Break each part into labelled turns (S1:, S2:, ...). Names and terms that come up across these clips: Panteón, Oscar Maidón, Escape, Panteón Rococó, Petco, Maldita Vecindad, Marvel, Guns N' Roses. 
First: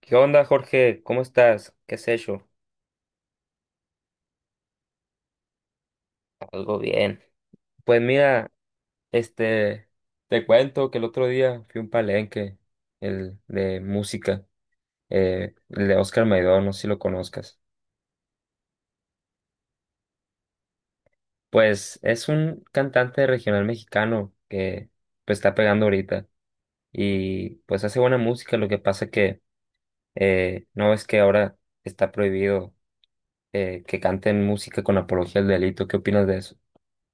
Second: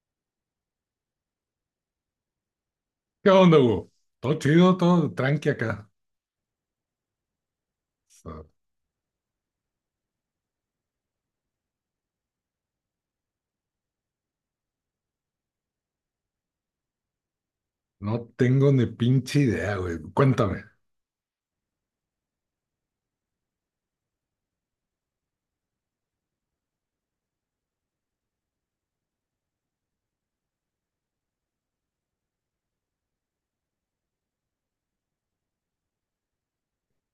S1: ¿Qué onda, Jorge? ¿Cómo estás? ¿Qué has hecho?
S2: ¿Qué onda, Hugo? Todo chido, todo tranqui acá.
S1: Algo bien. Pues
S2: O sea,
S1: mira, este, te cuento que el otro día fui a un palenque, el de música, el de Oscar Maidón, no sé si lo conozcas.
S2: no tengo ni pinche idea, güey. Cuéntame.
S1: Pues es un cantante regional mexicano que pues está pegando ahorita y pues hace buena música, lo que pasa que no es que ahora está prohibido, que canten música con apología al delito. ¿Qué opinas de eso?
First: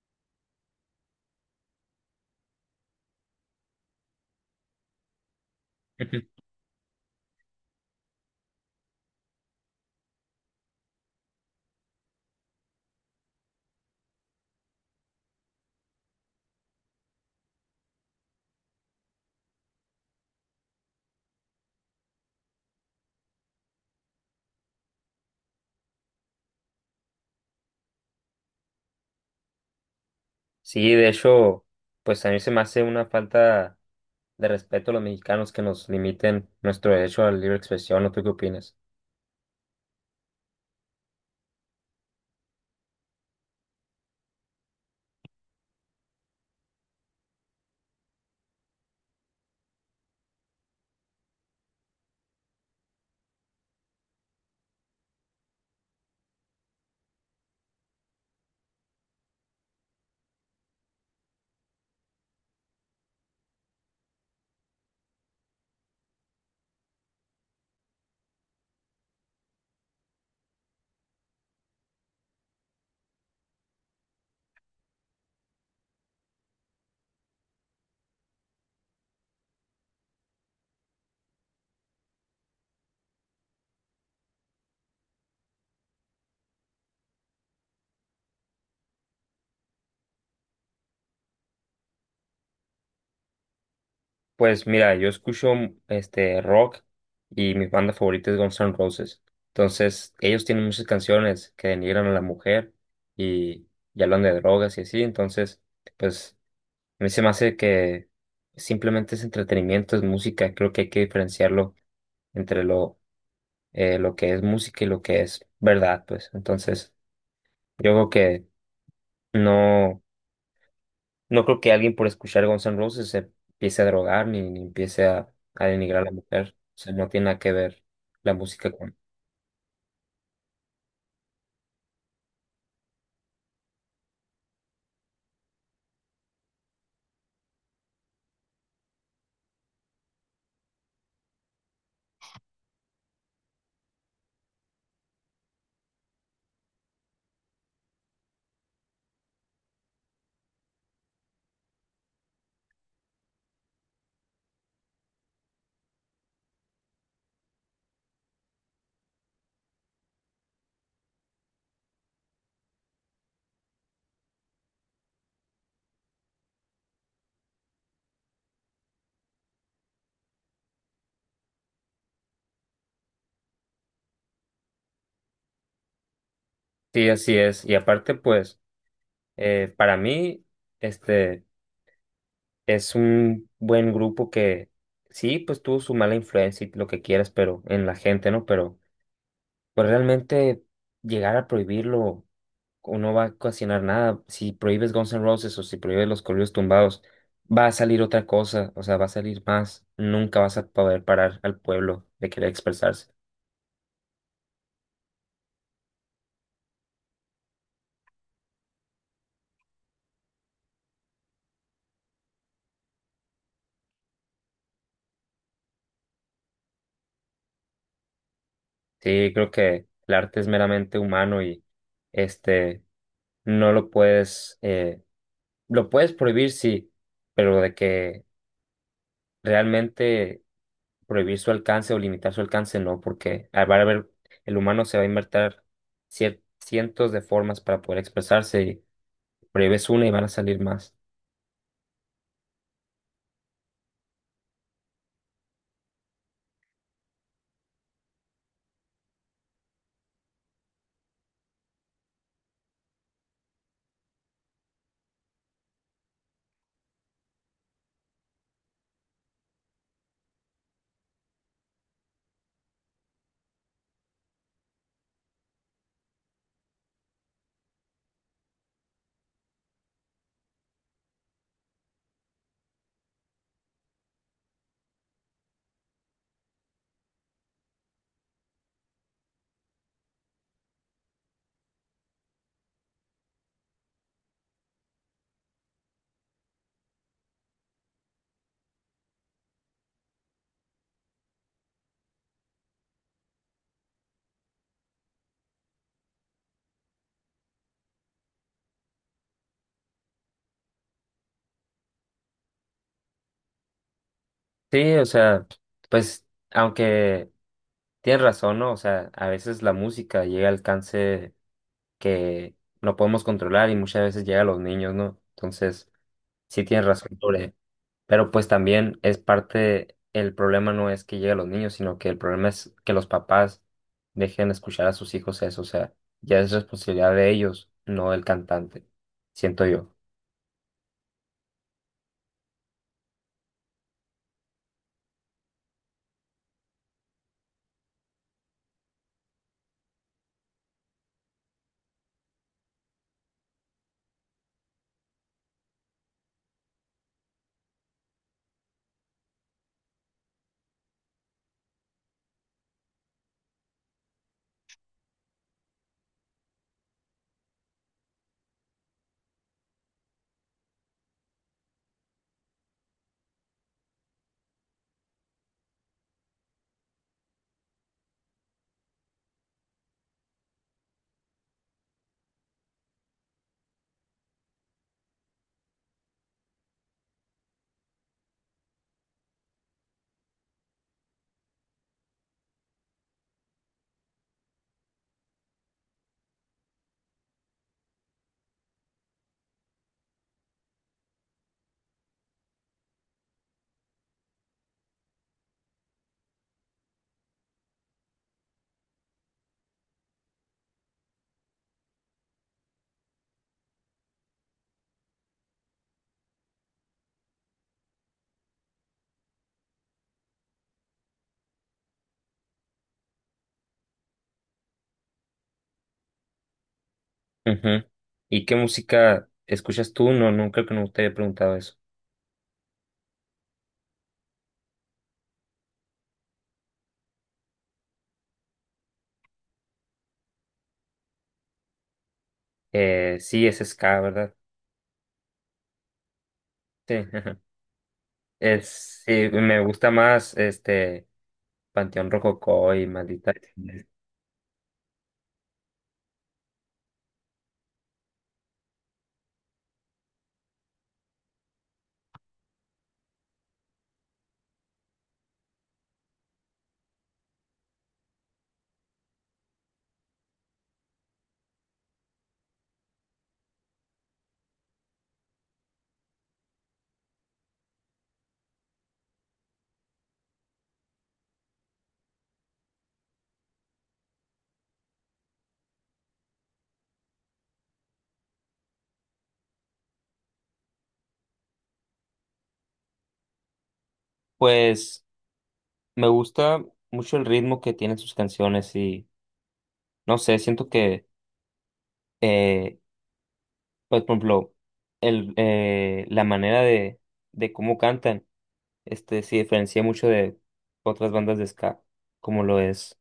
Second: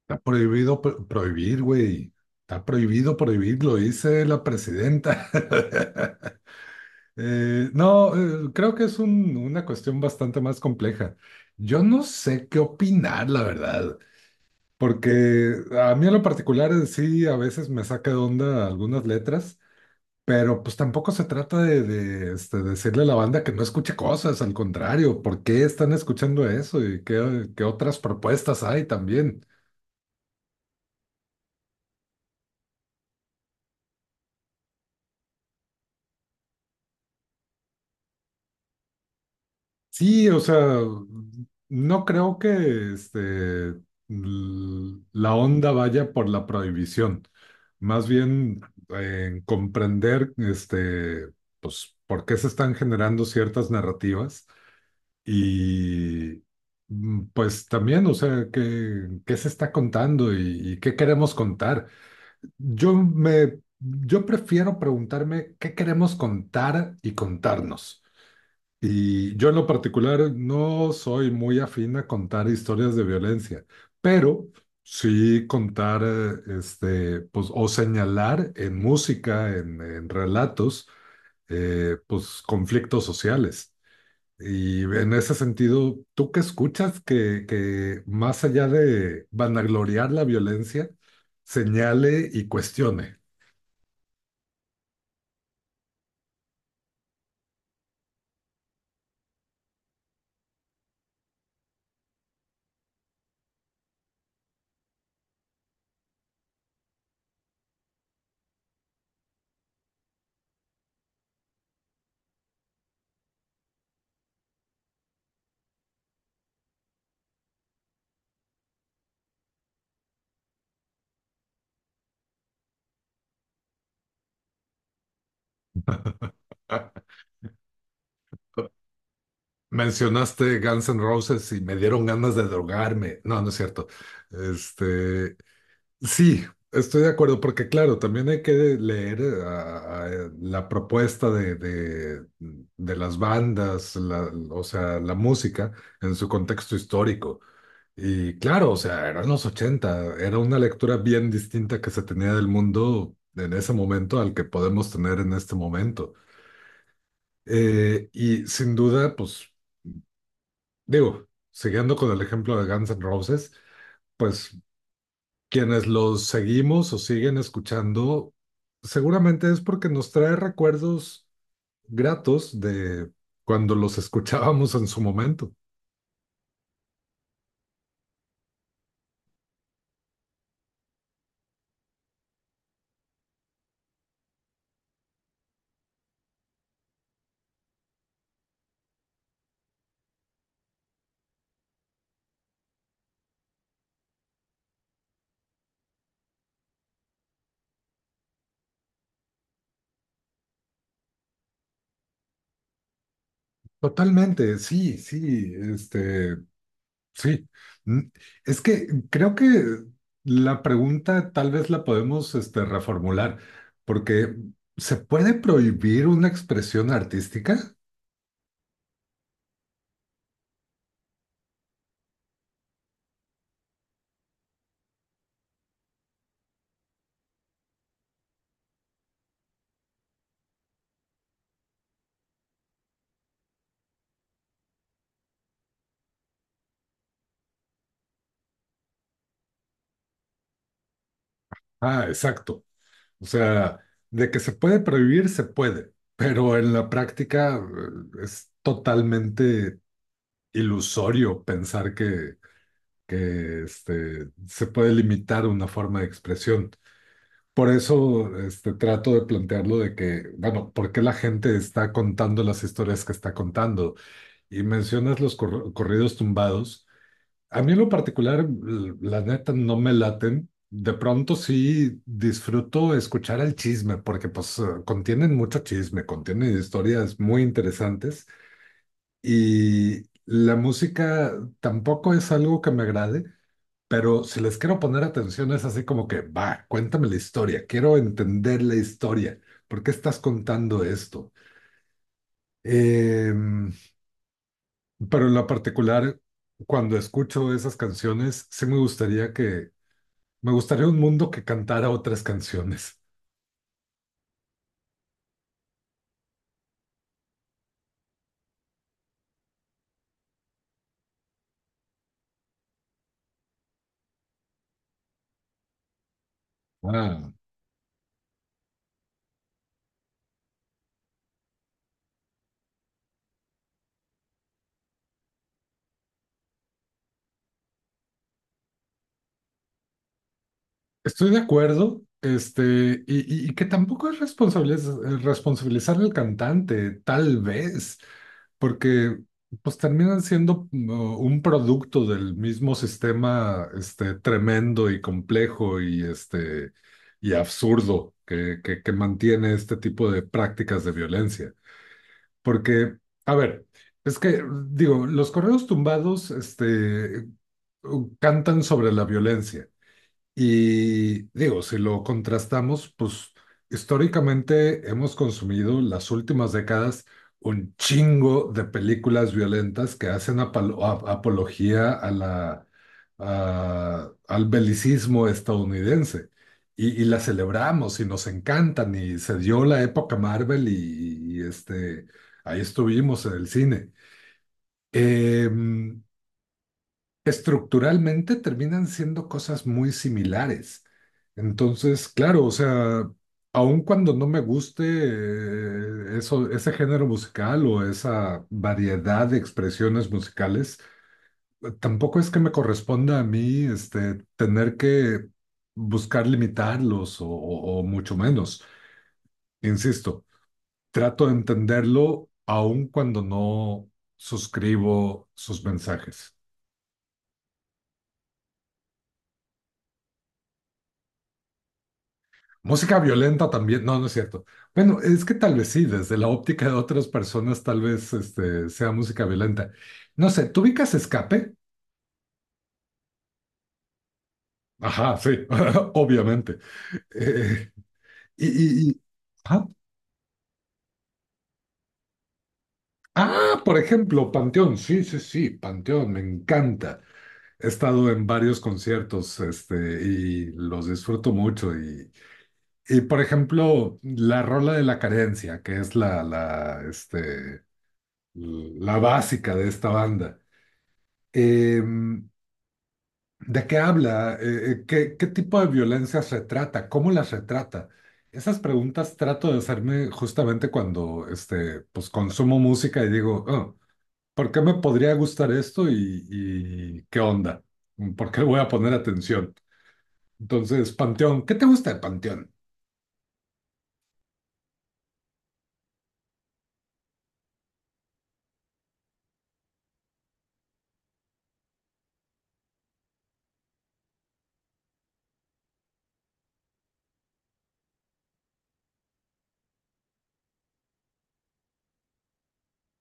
S2: Está prohibido prohibir, güey. Está prohibido prohibir, lo dice la presidenta. No, creo que es una cuestión bastante más compleja. Yo no sé qué opinar, la verdad, porque a mí en lo particular, sí, a veces me saca de onda algunas letras. Pero pues tampoco se trata de decirle a la banda que no escuche cosas, al contrario, ¿por qué están escuchando eso y qué otras propuestas hay también?
S1: Sí, de hecho, pues a mí se me hace una falta de respeto a los mexicanos que nos limiten nuestro derecho a la libre expresión. ¿No tú qué opinas?
S2: Sí, o sea, no creo que la onda vaya por la prohibición, más bien en comprender pues, por qué se están generando ciertas narrativas. Y pues también, o sea, ¿qué, qué se está contando y qué queremos contar? Yo prefiero preguntarme qué queremos contar y contarnos. Y yo en lo particular no soy muy afín a contar historias de violencia, pero sí contar, pues, o señalar en música, en relatos, pues conflictos sociales. Y en ese sentido, ¿tú qué escuchas que más allá de vanagloriar la violencia, señale y cuestione?
S1: Pues mira, yo escucho este rock, y mi banda favorita es Guns N' Roses. Entonces, ellos tienen muchas canciones que denigran a la mujer y, hablan de drogas y así. Entonces, pues a mí se me hace que simplemente es entretenimiento, es música. Creo que hay que diferenciarlo entre lo que es música y lo que es verdad, pues. Entonces, yo creo que no, no creo que alguien por escuchar Guns N' Roses se empiece a drogar ni, empiece a denigrar a la mujer. O sea, no tiene nada que ver la música con...
S2: Mencionaste Guns N' Roses y me dieron ganas de drogarme. No, no es cierto. Este, sí, estoy de acuerdo, porque claro, también hay que leer, a la propuesta de las bandas, o sea, la música en su contexto histórico. Y claro, o sea, eran los ochenta, era una lectura bien distinta que se tenía del mundo en ese momento al que podemos tener en este momento. Y sin duda, pues digo, siguiendo con el ejemplo de Guns N' Roses, pues quienes los seguimos o siguen escuchando, seguramente es porque nos trae recuerdos gratos de cuando los escuchábamos en su momento.
S1: Sí, así es. Y aparte, pues, para mí, este, es un buen grupo que sí, pues tuvo su mala influencia y lo que quieras, pero en la gente, ¿no? Pero pues realmente llegar a prohibirlo o no va a ocasionar nada. Si prohíbes Guns N' Roses o si prohíbes los corridos tumbados, va a salir otra cosa, o sea, va a salir más. Nunca vas a poder parar al pueblo de querer expresarse.
S2: Totalmente, sí, sí, este. Sí, Mm, es que creo que la pregunta tal vez la podemos, reformular, porque ¿se puede prohibir una expresión artística?
S1: Sí, creo que el arte es meramente humano y este no lo puedes, lo puedes prohibir, sí, pero de que realmente prohibir su alcance o limitar su alcance, no, porque va a haber, el humano se va a inventar cientos de formas para poder expresarse. Prohíbes una y van a salir más.
S2: Ah, exacto. O sea, de que se puede prohibir, se puede, pero en la práctica, es totalmente ilusorio pensar que se puede limitar una forma de expresión. Por eso, trato de plantearlo de que, bueno, ¿por qué la gente está contando las historias que está contando? Y mencionas los corridos tumbados. A mí en lo particular, la neta, no me laten. De pronto sí disfruto escuchar el chisme, porque pues, contienen mucho chisme, contienen historias muy interesantes. Y la música tampoco es algo que me agrade. Pero si les quiero poner atención, es así como que, va, cuéntame la historia, quiero entender la historia, ¿por qué estás contando esto? Em, pero en lo particular, cuando escucho esas canciones, sí me gustaría me gustaría un mundo que cantara otras canciones.
S1: Sí, o sea, pues aunque tienes razón, ¿no? O sea, a veces la música llega al alcance que no podemos controlar, y muchas veces llega a los niños, ¿no? Entonces, sí tienes razón
S2: Ah,
S1: sobre, pero pues también es parte, el problema no es que llegue a los niños, sino que el problema es que los papás dejen escuchar a sus hijos eso, o sea, ya es responsabilidad de ellos, no del cantante, siento yo.
S2: estoy de acuerdo, y que tampoco es responsabilizar al cantante, tal vez, porque pues terminan siendo, un producto del mismo sistema, tremendo y complejo y y absurdo que mantiene este tipo de prácticas de violencia. Porque, a ver, es que digo, los correos tumbados, cantan sobre la violencia y digo, si lo contrastamos, pues históricamente hemos consumido las últimas décadas un chingo de películas violentas que hacen apología a la, al belicismo estadounidense. Y las celebramos y nos encantan y se dio la época Marvel y ahí estuvimos en el cine. Em, estructuralmente terminan siendo cosas muy similares. Entonces, claro, o sea, aun cuando no me guste, eso, ese género musical o esa variedad de expresiones musicales, tampoco es que me corresponda a mí, tener que buscar limitarlos o mucho menos. Insisto, trato de entenderlo aun cuando no suscribo sus mensajes.
S1: Ujú. ¿Y qué música escuchas tú? No, no creo que no te he preguntado eso.
S2: Música violenta también, no, no es cierto. Bueno, es que tal vez sí, desde la óptica de otras personas, tal vez sea música violenta. No sé, ¿tú ubicas Escape?
S1: Sí, es ska, ¿verdad?
S2: Ajá, sí, obviamente.
S1: Sí, ajá.
S2: Eh, y, y- y-
S1: Es, sí, me
S2: ajá.
S1: gusta más Panteón Rococó y Maldita
S2: Ah, por
S1: Vecindad.
S2: ejemplo, Panteón, sí, sí, sí, Panteón, me encanta. He estado en varios conciertos, y los disfruto mucho. Y, por ejemplo, la rola de la carencia, que es la básica de esta banda. Em, ¿De qué habla? ¿Qué, qué tipo de violencias retrata? ¿Cómo las retrata? Esas preguntas trato de hacerme justamente cuando, pues, consumo música y digo, "Oh, ¿por qué me podría gustar esto y qué onda? ¿Por qué voy a poner atención? Entonces, Panteón, ¿qué te gusta de Panteón?"
S1: Pues me gusta mucho el ritmo que tienen sus canciones, y no sé, siento que, eh, pues, por ejemplo, la manera de, cómo cantan se diferencia mucho de otras bandas de ska, como lo es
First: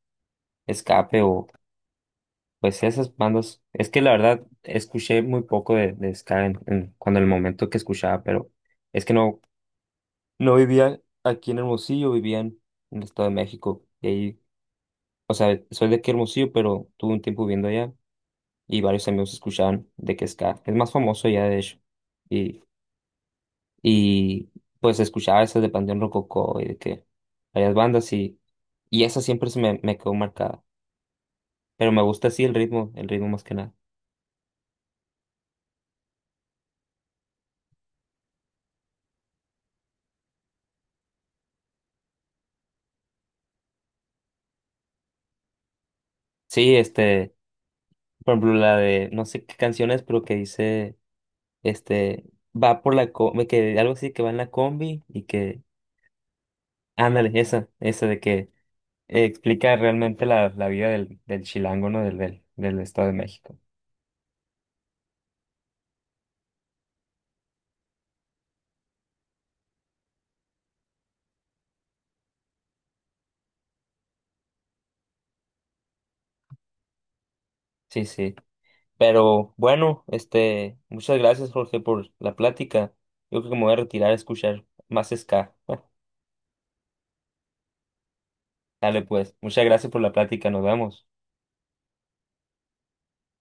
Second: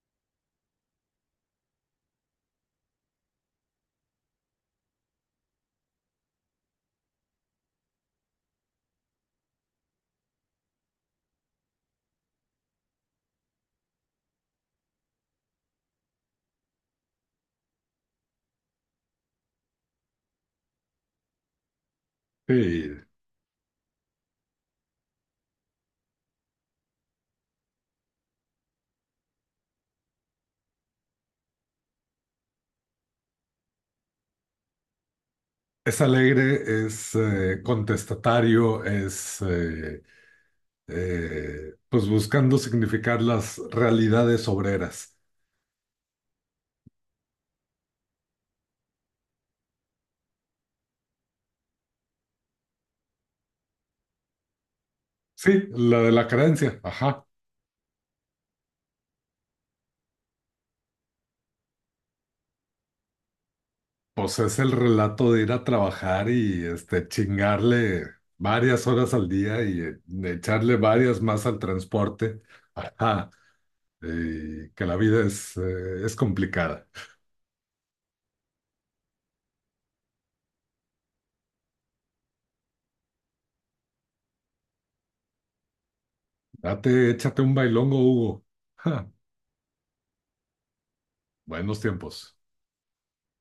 S1: Escape. Pues esas bandas, es que la verdad escuché muy poco de, ska en, cuando el momento que escuchaba, pero es que no, no vivía aquí en Hermosillo, vivía en el Estado de México. Y ahí, o sea, soy de aquí Hermosillo, pero tuve un tiempo viviendo allá y varios amigos escuchaban de que ska. Es más famoso ya, de hecho. Y,
S2: Sí,
S1: y pues escuchaba esas de Panteón Rococó y de que varias bandas, y, esa siempre me quedó marcada. Pero me gusta así el ritmo más que nada.
S2: es alegre, es, contestatario, es pues buscando significar las realidades obreras.
S1: Sí, este, por ejemplo, la de no sé qué canciones, pero que dice, este, va por la combi, que algo así, que va en la combi y
S2: Sí,
S1: que,
S2: la de la carencia, ajá.
S1: ándale, esa de que explica realmente la vida del chilango, ¿no? Del Estado de México.
S2: Pues es el relato de ir a trabajar y este chingarle varias horas al día y, echarle varias más al transporte. Ajá. Y que la vida es complicada.
S1: Sí, sí. Pero bueno, muchas gracias, Jorge, por la plática. Yo creo que me voy a retirar a escuchar más ska.
S2: Date, échate un bailongo, Hugo.
S1: Dale,
S2: Ja,
S1: pues, muchas gracias por la plática, nos vemos.
S2: buenos tiempos.